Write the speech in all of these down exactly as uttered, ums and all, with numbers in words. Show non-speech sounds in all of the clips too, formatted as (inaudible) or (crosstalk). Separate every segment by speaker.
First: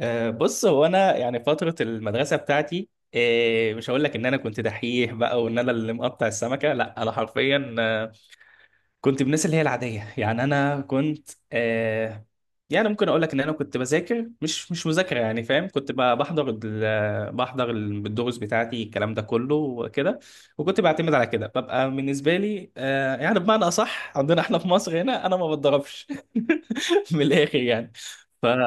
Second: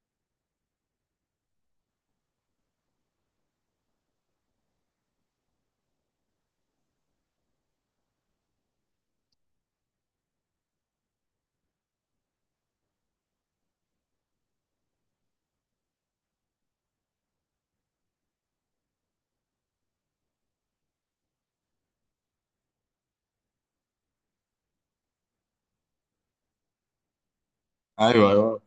Speaker 1: آه، بص هو انا يعني فتره المدرسه بتاعتي. آه، مش هقول لك ان انا كنت دحيح بقى وان انا اللي مقطع السمكه. لا انا حرفيا آه، كنت من الناس اللي هي العاديه، يعني انا كنت، آه، يعني ممكن اقول لك ان انا كنت بذاكر مش مش مذاكره يعني، فاهم؟ كنت ب- بحضر ال- بحضر الدروس بتاعتي الكلام ده كله وكده. وكنت بعتمد على كده ببقى بالنسبه لي، آه، يعني بمعنى اصح عندنا احنا في مصر هنا انا ما بتضربش (laughs) من الاخر يعني.
Speaker 2: ايوه،
Speaker 1: ف
Speaker 2: ايوه.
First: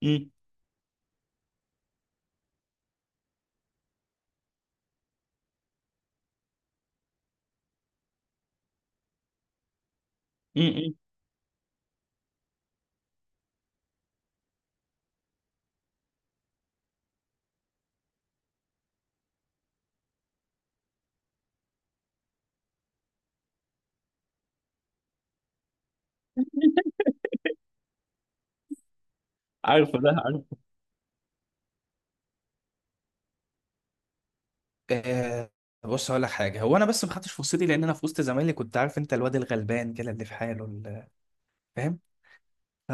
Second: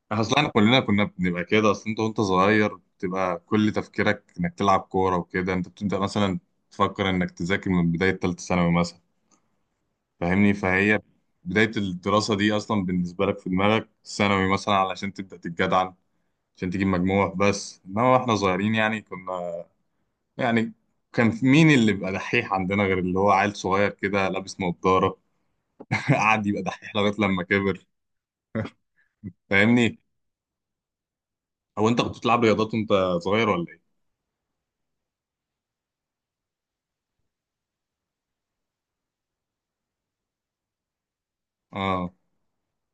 Speaker 1: م-
Speaker 2: اصل احنا كلنا كنا بنبقى كده. اصل انت وانت صغير بتبقى كل تفكيرك انك تلعب كوره وكده. انت بتبدا مثلا تفكر انك تذاكر من بدايه ثالثه ثانوي مثلا. فاهمني؟
Speaker 1: م- م.
Speaker 2: فهي بدايه الدراسه دي اصلا بالنسبه لك في دماغك ثانوي مثلا علشان تبدا تتجدعن، عشان تجيب مجموع. بس انما احنا صغيرين يعني كنا يعني كان في- مين اللي بيبقى دحيح عندنا غير اللي هو عيل صغير كده لابس نظاره؟ (laughs) قعد يبقى دحيح لغايه لما كبر. فاهمني؟
Speaker 1: عارفه ده، عارفه.
Speaker 2: هو انت كنت بتلعب رياضات وانت صغير ولا ايه؟
Speaker 1: آه بص هقول لك حاجه، هو انا بس ما خدتش فرصتي لان انا في وسط زمايلي كنت، عارف انت الواد الغلبان كده اللي في حاله اللي- فاهم؟
Speaker 2: اه.
Speaker 1: ف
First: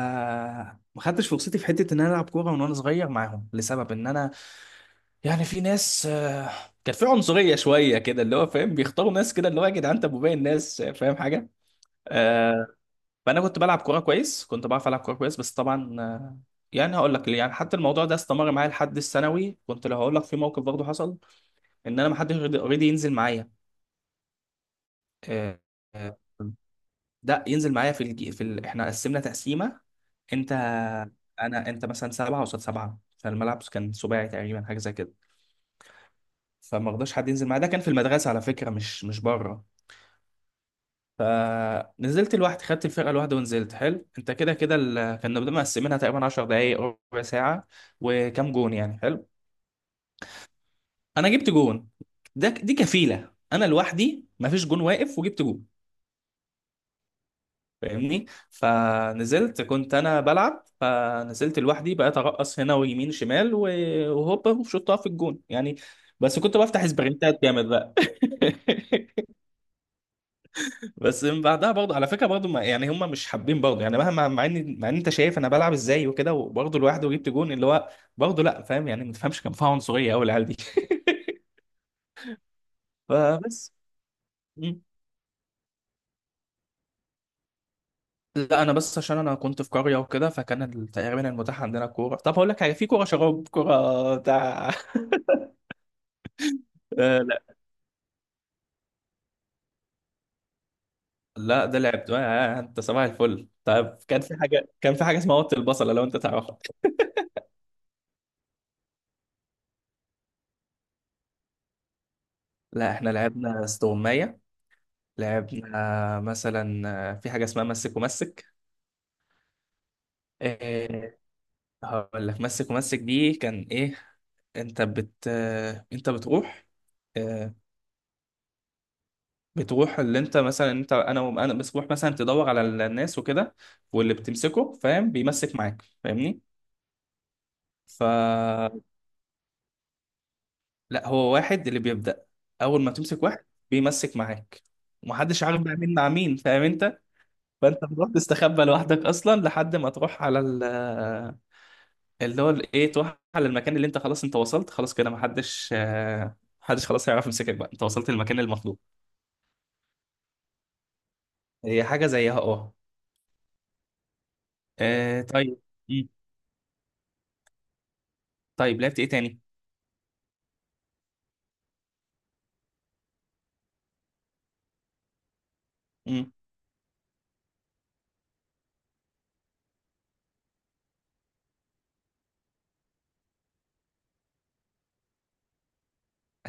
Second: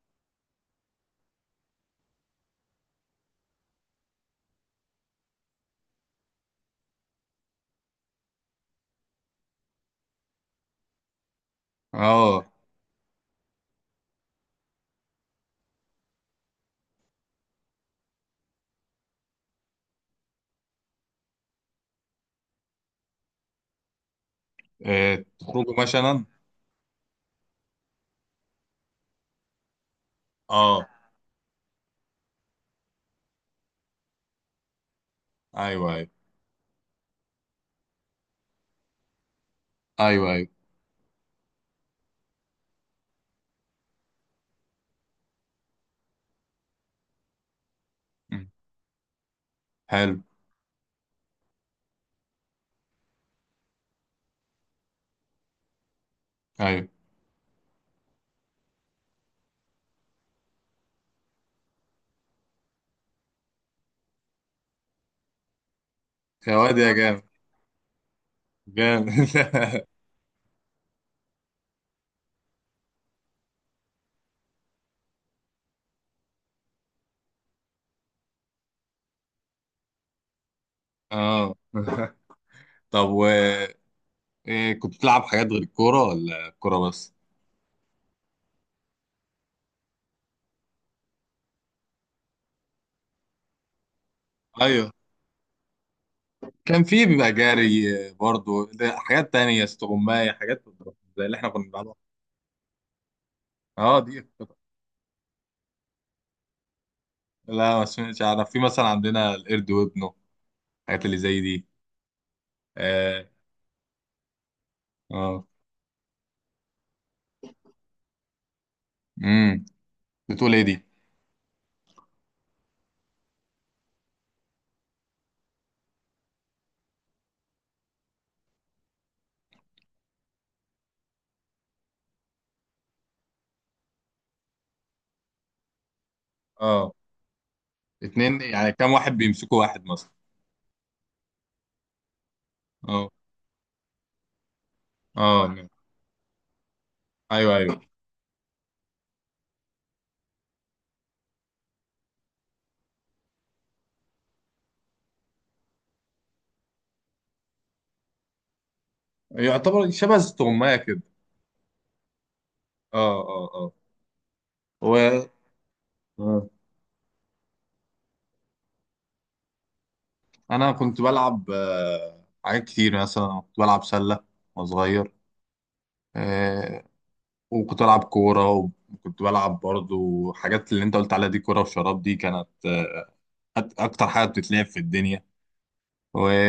Speaker 1: ما خدتش فرصتي في حته ان انا العب كوره من وانا صغير معاهم، لسبب ان انا يعني في ناس، آه، كان في عنصريه شويه كده اللي هو فاهم، بيختاروا ناس كده اللي هو يا جدعان انت ابو باقي الناس، فاهم حاجه؟
Speaker 2: اه.
Speaker 1: آه. فانا كنت بلعب كوره كويس، كنت بعرف العب كوره كويس بس طبعا، آه، يعني هقول لك ليه. يعني حتى الموضوع ده استمر معايا لحد الثانوي، كنت لو هقول لك في موقف برضه حصل، ان انا ما حدش رضي رضي ينزل معايا.
Speaker 2: إيه،
Speaker 1: آه،
Speaker 2: تخرجوا
Speaker 1: آه،
Speaker 2: مثلا.
Speaker 1: ده ينزل معايا في الجي... في ال... احنا قسمنا تقسيمه، انت
Speaker 2: اه.
Speaker 1: انا انت مثلا سبعه قصاد سبعه، فالملعب كان سباعي تقريبا حاجه زي كده.
Speaker 2: ايوه، ايوه،
Speaker 1: فما رضاش حد ينزل معايا، ده كان في المدرسه على فكره، مش مش بره.
Speaker 2: ايوه، ايوه.
Speaker 1: فنزلت لوحدي، خدت الفرقه لوحدي ونزلت، حلو؟ انت كده كده ال... كنا بنبقى مقسمينها تقريبا عشر دقائق ربع ساعه،
Speaker 2: م.
Speaker 1: وكام جون يعني. حلو،
Speaker 2: حلو.
Speaker 1: انا جبت جون. ده دي كفيله، انا لوحدي ما فيش جون واقف وجبت جون.
Speaker 2: ايوه،
Speaker 1: فاهمني؟ فنزلت كنت انا بلعب، فنزلت لوحدي بقيت ارقص هنا ويمين شمال و- وهوبا وشطها في الجون يعني. بس
Speaker 2: يا
Speaker 1: كنت
Speaker 2: واد
Speaker 1: بفتح
Speaker 2: يا جامد.
Speaker 1: سبرنتات جامد بقى.
Speaker 2: جامد. (laughs)
Speaker 1: (laughs) بس من بعدها برضه، على فكره برضه ما- يعني هم مش حابين برضه، يعني مهما مع ان مع ان انت شايف انا بلعب ازاي وكده، وبرضه لوحدي وجبت جون اللي هو، برضه لا فاهم يعني، ما تفهمش، كان فيها عنصريه قوي العيال دي. (laughs)
Speaker 2: اه. (laughs) طب و.
Speaker 1: فبس.
Speaker 2: إيه،
Speaker 1: مم.
Speaker 2: كنت بتلعب حاجات غير الكوره ولا الكوره بس؟
Speaker 1: لا انا بس عشان انا كنت في قريه وكده، فكان ال- تقريبا المتاح عندنا كوره. طب هقول لك حاجه، في كوره شراب كوره بتاع،
Speaker 2: ايوه. كان في
Speaker 1: آه
Speaker 2: بيبقى
Speaker 1: لا.
Speaker 2: جري، آه، برضو. ده حاجات تانية، استغماية، حاجات زي اللي احنا كنا
Speaker 1: لا ده
Speaker 2: بنلعبها.
Speaker 1: لعبته آه، انت صباح الفل. طيب
Speaker 2: اه دي.
Speaker 1: كان في حاجه، كان في حاجه اسمها وط البصله لو انت تعرفها.
Speaker 2: لا ما سمعتش، اعرف في مثلا عندنا القرد وابنه، الحاجات اللي زي دي.
Speaker 1: لا احنا
Speaker 2: اه.
Speaker 1: لعبنا استغمايه،
Speaker 2: اه.
Speaker 1: لعبنا مثلا، آه، في حاجه اسمها مسك ومسك.
Speaker 2: امم بتقول ايه دي؟
Speaker 1: آه هقول لك، مسك ومسك دي كان ايه؟ انت بت آه، انت بتروح، آه، بتروح اللي انت مثلا انت انا انا بتروح مثلا تدور على الناس وكده، واللي بتمسكه فاهم بيمسك معاك. فاهمني؟
Speaker 2: اه.
Speaker 1: ف
Speaker 2: اتنين يعني؟ كام واحد بيمسكوا واحد مثلا؟
Speaker 1: لا هو واحد اللي بيبدأ. أول ما
Speaker 2: اه.
Speaker 1: تمسك واحد بيمسك معاك، ومحدش
Speaker 2: اه
Speaker 1: عارف
Speaker 2: نعم.
Speaker 1: بقى مين مع مين، فاهم أنت؟
Speaker 2: ايوه،
Speaker 1: فأنت
Speaker 2: ايوه.
Speaker 1: بتروح تستخبى لوحدك أصلا لحد ما تروح على ال- اللي هو ال- إيه تروح على المكان اللي أنت خلاص أنت وصلت، خلاص كده محدش، آه، محدش خلاص هيعرف يمسكك بقى، أنت وصلت للمكان المطلوب.
Speaker 2: يعتبر شبه استغماية كده.
Speaker 1: هي حاجة زيها أه.
Speaker 2: اه. اه. اه.
Speaker 1: آه،
Speaker 2: و
Speaker 1: طيب. مم.
Speaker 2: آه.
Speaker 1: طيب لعبت إيه تاني؟
Speaker 2: انا كنت بلعب آه، حاجات كتير، مثلا كنت بلعب سلة وانا صغير.
Speaker 1: مم.
Speaker 2: آه، وكنت بلعب كورة. وكنت بلعب برضو حاجات اللي انت قلت عليها دي. كورة وشراب دي كانت آه، أك- اكتر حاجة بتتلعب في الدنيا.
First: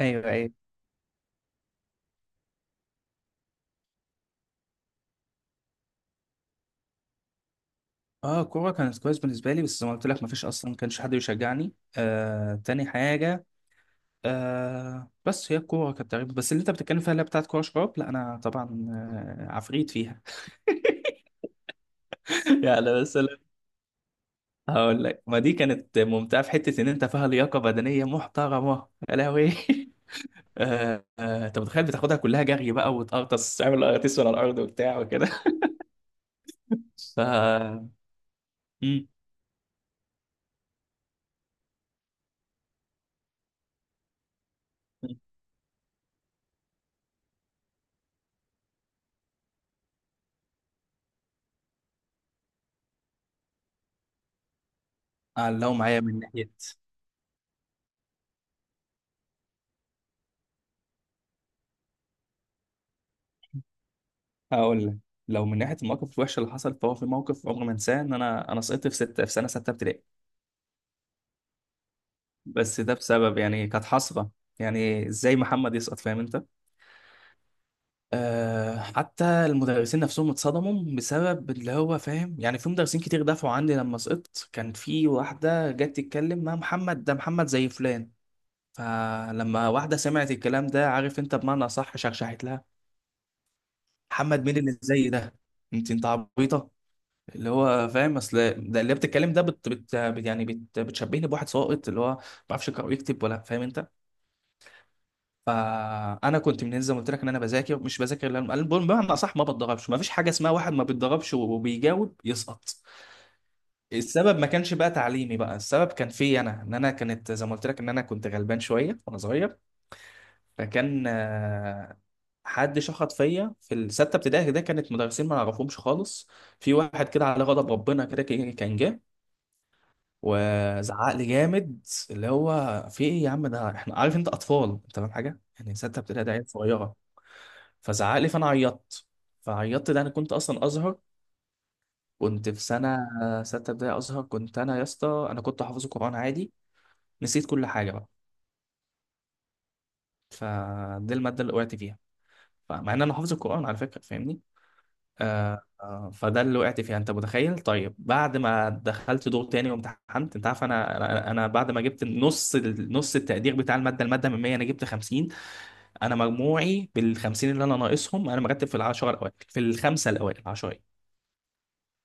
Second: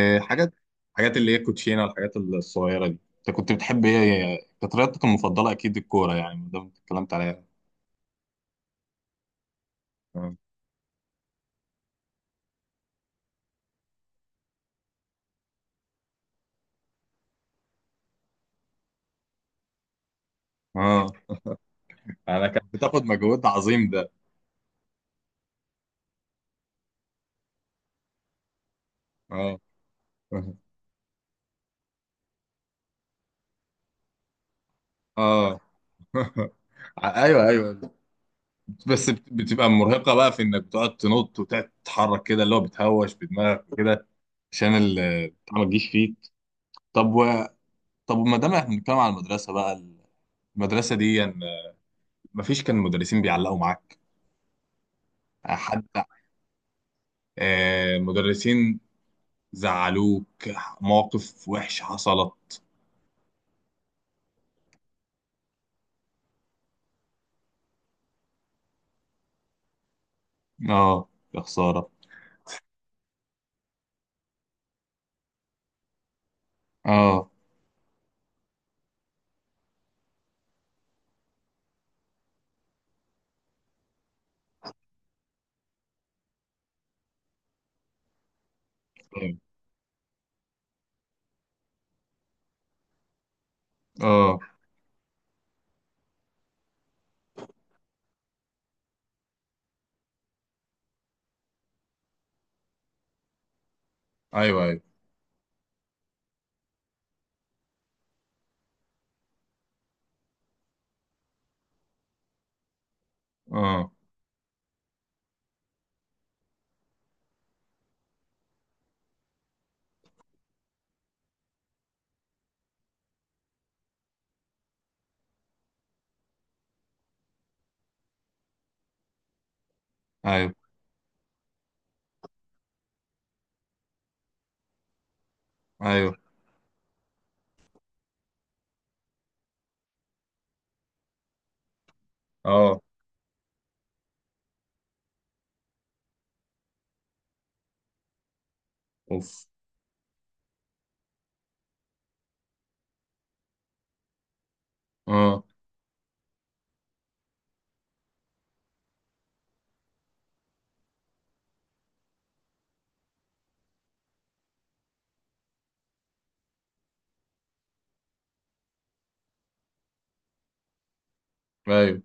Speaker 1: ايوه ايوه.
Speaker 2: حاجات اللي هي كوتشينة، والحاجات الصغيرة دي. انت كنت بتحب ايه؟ كانت رياضتك المفضلة اكيد الكورة يعني، ده اللي اتكلمت عليها.
Speaker 1: اه الكوره كانت كويس بالنسبه لي، بس زي ما قلت لك ما
Speaker 2: اه.
Speaker 1: فيش اصلا، ما كانش حد يشجعني. آه تاني حاجه، آه بس هي الكورة كانت تقريبا. بس اللي انت بتتكلم فيها اللي هي بتاعت كورة شراب، لا انا طبعا، آه، عفريت فيها.
Speaker 2: اه. انا
Speaker 1: (laughs)
Speaker 2: كانت
Speaker 1: يعني
Speaker 2: بتاخد
Speaker 1: مثلا،
Speaker 2: مجهود عظيم ده.
Speaker 1: هقول لك ما دي كانت ممتعة في حتة ان انت فيها لياقة بدنية محترمة، يا لهوي.
Speaker 2: اه.
Speaker 1: (laughs) آه، آه، انت متخيل بتاخدها كلها جري بقى، وتقرطس تعمل قراطيس على الارض وبتاع وكده.
Speaker 2: اه. (laughs)
Speaker 1: (laughs) ف
Speaker 2: ع- ايوه، ايوه.
Speaker 1: مم.
Speaker 2: بس بت- بتبقى مرهقه بقى في انك بتقعد تنط وتقعد تتحرك كده، اللي هو بتهوش بدماغك كده عشان ال- البتاع ما تجيش فيك. طب و. طب ما دام احنا بنتكلم على المدرسه بقى، المدرسه دي يعني ما فيش كان مدرسين بيعلقوا معاك؟
Speaker 1: آه، لو
Speaker 2: حد
Speaker 1: معايا من ناحية.
Speaker 2: آه مدرسين زعلوك؟ مواقف وحشه حصلت؟
Speaker 1: هقول لك، لو من ناحية المواقف الوحشة اللي حصلت فهو في موقف عمري ما انساه، ان انا انا سقطت في ستة في سنة ستة ابتدائي.
Speaker 2: اه. يا خساره.
Speaker 1: بس ده بسبب، يعني كانت حسرة يعني، ازاي محمد يسقط؟ فاهم انت؟
Speaker 2: اه.
Speaker 1: أه حتى المدرسين نفسهم اتصدموا بسبب اللي هو فاهم يعني، في مدرسين كتير دافعوا عني لما سقطت. كان في واحدة جت تتكلم، ما محمد ده محمد زي فلان. فلما واحدة سمعت الكلام ده عارف انت بمعنى صح، شرشحت لها.
Speaker 2: اه.
Speaker 1: محمد مين اللي زي ده؟ انت انت عبيطة. اللي هو فاهم اصل، ده اللي بتتكلم ده بت بت بت- يعني بت بتشبهني بواحد ساقط اللي هو ما بيعرفش يقرأ ويكتب، ولا فاهم انت؟
Speaker 2: ايوه، أيوه.
Speaker 1: فانا كنت من زي ما قلت لك ان انا بذاكر مش بذاكر، لأن- أنا بقول بمعنى اصح ما بتدربش، ما فيش حاجه اسمها واحد ما بيتدربش وبيجاوب يسقط.
Speaker 2: اه.
Speaker 1: السبب ما كانش بقى تعليمي بقى، السبب كان فيا انا، ان انا كانت زي ما قلت لك ان انا كنت غلبان شويه وانا صغير. فكان آه، حد شخط فيا في السته ابتدائي ده، كانت مدرسين ما نعرفهمش خالص. في واحد كده على غضب ربنا كده كان كان جه
Speaker 2: ايوه،
Speaker 1: وزعق لي جامد، اللي هو في ايه يا عم؟ ده احنا، عارف انت اطفال انت؟ فاهم حاجه؟ يعني سته
Speaker 2: ايوه.
Speaker 1: ابتدائي ده عيال صغيره. فزعق لي فانا عيطت. فعيطت، ده انا كنت اصلا ازهر، كنت في
Speaker 2: اه.
Speaker 1: سنه سته ابتدائي ازهر. كنت انا يا اسطى انا كنت حافظ القران عادي. نسيت كل حاجه بقى.
Speaker 2: اوف.
Speaker 1: فدي الماده اللي وقعت فيها، فمع ان انا حافظ القران على فكره. فاهمني؟
Speaker 2: اه.
Speaker 1: آه آه، فده اللي وقعت فيها. انت متخيل؟ طيب بعد ما دخلت دور تاني وامتحنت انت عارف انا انا أنا بعد ما جبت نص ال- نص التقدير بتاع الماده، الماده من مية انا جبت خمسين. انا مجموعي بال خمسين اللي انا ناقصهم، انا مرتب في العشره الاوائل في الخمسه الاوائل عشره.
Speaker 2: ايوه، ان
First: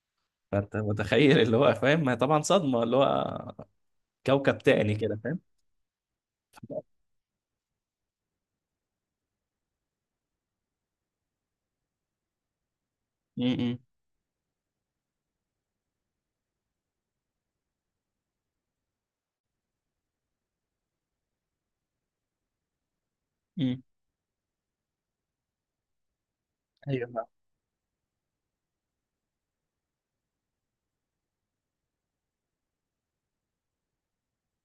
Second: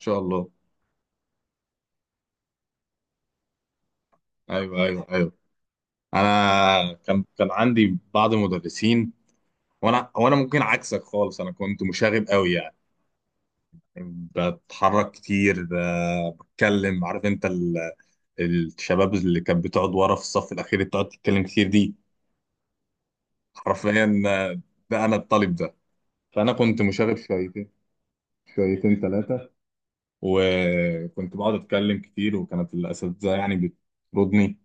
Speaker 2: شاء الله.
Speaker 1: فانت متخيل اللي هو فاهم، ما هي طبعا صدمه اللي هو، كوكب
Speaker 2: ايوه،
Speaker 1: تاني
Speaker 2: ايوه،
Speaker 1: كده
Speaker 2: ايوه.
Speaker 1: فاهم.
Speaker 2: انا كان كان عندي بعض المدرسين. وانا وانا ممكن عكسك خالص، انا كنت مشاغب قوي يعني.
Speaker 1: م- م-
Speaker 2: بتحرك كتير، ب- بتكلم. عارف انت ال- الشباب اللي كانت بتقعد ورا في الصف الاخير اللي بتقعد تتكلم كتير دي؟
Speaker 1: م.
Speaker 2: حرفيا آه، ده انا الطالب ده. فانا كنت
Speaker 1: ايوه
Speaker 2: مشاغب شويتين، شويتين، ثلاثه. وكنت بقعد اتكلم كتير، وكانت الاساتذه يعني بتطردني.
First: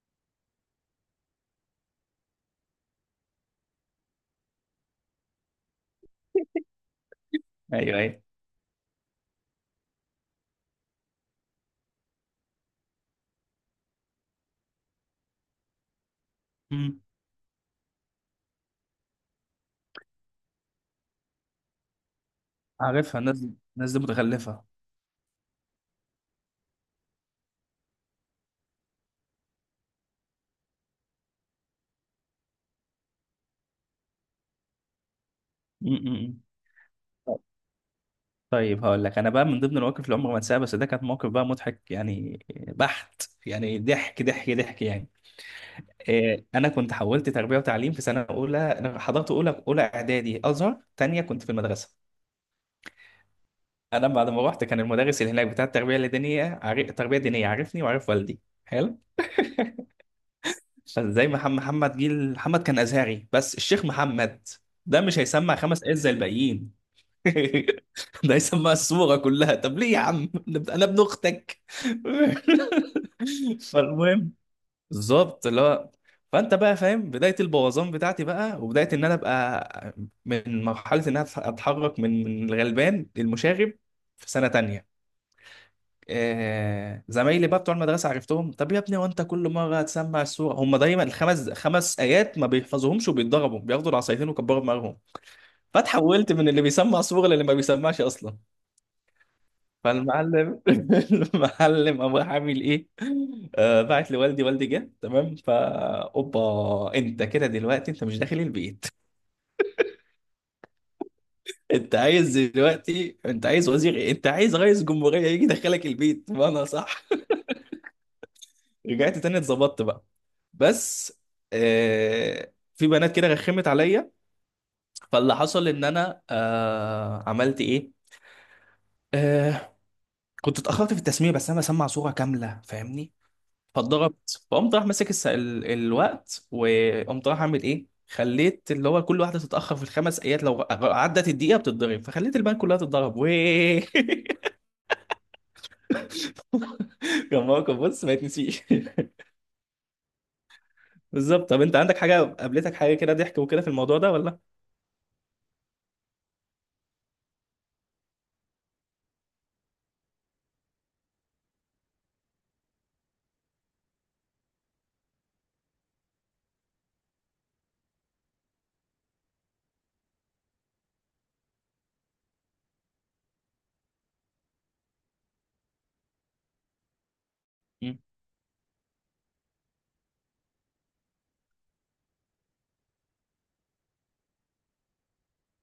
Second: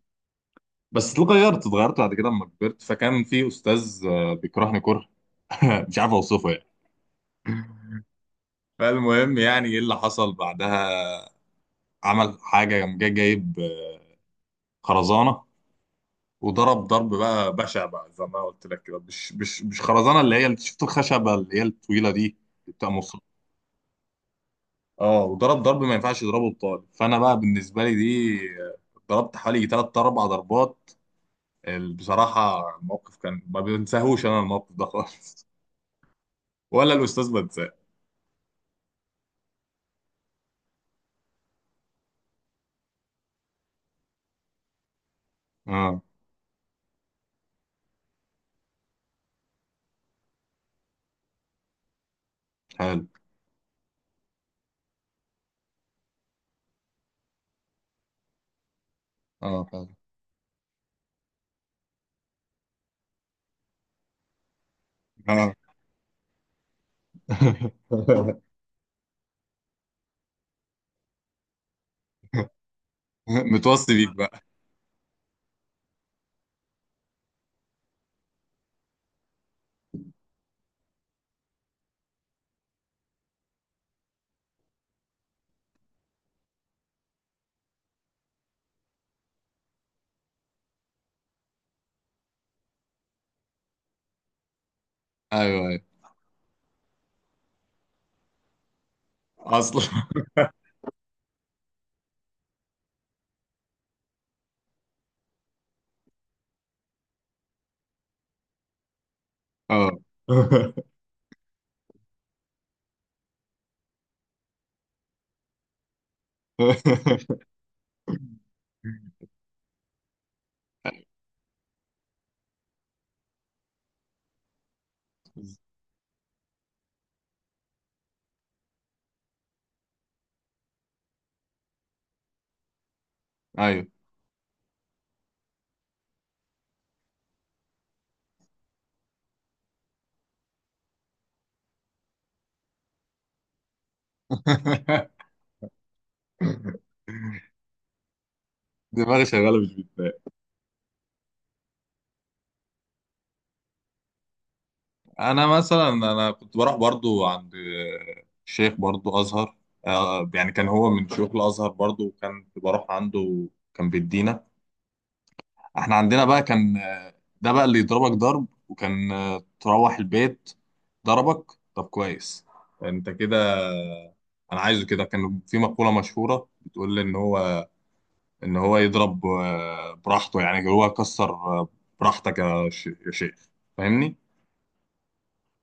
Speaker 2: بس اتغيرت اتغيرت بعد كده لما كبرت. فكان في استاذ آه، بيكرهني كره (laughs) مش عارف اوصفه يعني.
Speaker 1: ايوه ايوه.
Speaker 2: فالمهم، يعني ايه اللي حصل بعدها؟ عمل حاجه، قام جاي جايب آه، خرزانه، وضرب
Speaker 1: م.
Speaker 2: ضرب بقى بشع بقى، زي ما قلت لك. كده مش مش مش خرزانه اللي هي اللي شفت الخشبه اللي هي الطويله دي اللي بتبقى مص-
Speaker 1: عارفها، الناس دي الناس دي متخلفه.
Speaker 2: اه. وضرب ضرب، ما ينفعش يضربه الطالب. فانا بقى بالنسبه لي دي آه، ضربت حوالي ثلاث اربع ضربات. ال- بصراحة الموقف كان ما بنساهوش، أنا الموقف ده خالص
Speaker 1: م- م- م.
Speaker 2: (laughs) ولا الأستاذ
Speaker 1: طب-
Speaker 2: بنساه.
Speaker 1: طيب هقول لك، انا بقى من ضمن المواقف اللي عمري ما انساها، بس ده كانت موقف بقى مضحك يعني، بحت يعني، ضحك ضحك ضحك يعني.
Speaker 2: اه.
Speaker 1: إيه، انا كنت حولت تربيه وتعليم في سنه اولى، انا حضرت اولى اولى اعدادي ازهر تانية كنت في المدرسه.
Speaker 2: حلو.
Speaker 1: انا بعد ما رحت كان المدرس اللي هناك بتاع التربيه الدينيه عارف، التربيه الدينيه عارفني وعارف والدي، حلو.
Speaker 2: اه، فعلا.
Speaker 1: زي محمد محمد جيل محمد كان ازهري، بس الشيخ محمد ده مش
Speaker 2: اه.
Speaker 1: هيسمع خمس آيات زي الباقيين. (laughs) ده هيسمع السورة كلها، طب ليه يا عم انا ابن اختك.
Speaker 2: (laughs)
Speaker 1: (laughs)
Speaker 2: متوصي بيك
Speaker 1: فالمهم،
Speaker 2: بقى.
Speaker 1: بالظبط اللي هو، فانت بقى فاهم بدايه البوظان بتاعتي بقى، وبدايه ان انا ابقى، من مرحله ان انا اتحرك من من الغلبان للمشاغب في سنه تانية. آه، زمايلي بقى بتوع المدرسه عرفتهم، طب يا ابني وانت كل مره هتسمع السوره؟ هم دايما الخمس خمس ايات ما بيحفظوهمش وبيتضربوا، بياخدوا العصايتين وكبروا دماغهم.
Speaker 2: أيوه، أيوه.
Speaker 1: فاتحولت من اللي بيسمع سوره للي ما بيسمعش اصلا.
Speaker 2: أصلا.
Speaker 1: فالمعلم (laughs) المعلم قام راح عامل ايه؟ آه بعت لوالدي، والدي جه تمام فا اوبا انت كده، دلوقتي انت مش داخل البيت.
Speaker 2: اه.
Speaker 1: (laughs) انت عايز دلوقتي انت عايز وزير ايه؟ انت عايز رئيس جمهوريه يجي يدخلك البيت، ما انا صح. رجعت تاني اتظبطت بقى. بس آه في بنات كده رخمت عليا. فاللي حصل ان انا آه عملت ايه، آه كنت اتاخرت في التسميه، بس انا بسمع صوره كامله. فاهمني؟
Speaker 2: أيوه.
Speaker 1: فاتضربت، فقمت راح ماسك الس... ال... الوقت، وقمت راح اعمل ايه، خليت اللي هو كل واحده تتاخر في الخمس ايات لو عدت الدقيقه بتتضرب، فخليت البنات كلها تتضرب ويه.
Speaker 2: (laughs)
Speaker 1: (laughs) كان موقف بص ما يتنسيش.
Speaker 2: دماغي شغالة، مش بتبقى.
Speaker 1: (laughs) بالظبط. طب انت عندك حاجه قابلتك حاجه كده ضحك وكده في الموضوع ده ولا؟
Speaker 2: أنا مثلا، أنا كنت بروح برضو عند شيخ برضو أزهر. آه، يعني كان هو من شيوخ الأزهر برضو، وكان بروح عنده. كان بيدينا. احنا عندنا بقى كان آه، ده بقى اللي يضربك ضرب. وكان آه، تروح البيت ضربك، طب كويس، انت كده. انا عايزه كده. كان في مقولة مشهورة بتقول ان هو ان هو يضرب آه، براحته، يعني هو كسر آه، براحتك يا ش- يا شيخ. فاهمني؟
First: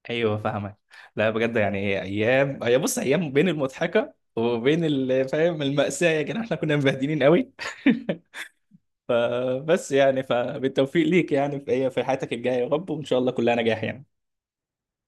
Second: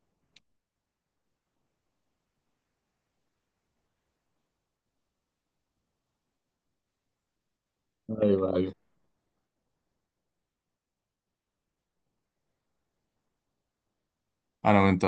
Speaker 1: ايوه فاهمك. لا بجد يعني، ايام هي بص، ايام بين المضحكه وبين ال- فاهم المأساة يا جدعان، احنا كنا مبهدلين قوي. (laughs)
Speaker 2: ايوه، ايوه.
Speaker 1: فبس يعني، فبالتوفيق ليك يعني في في حياتك الجايه يا رب، وان شاء الله كلها نجاح يعني.
Speaker 2: انا وانت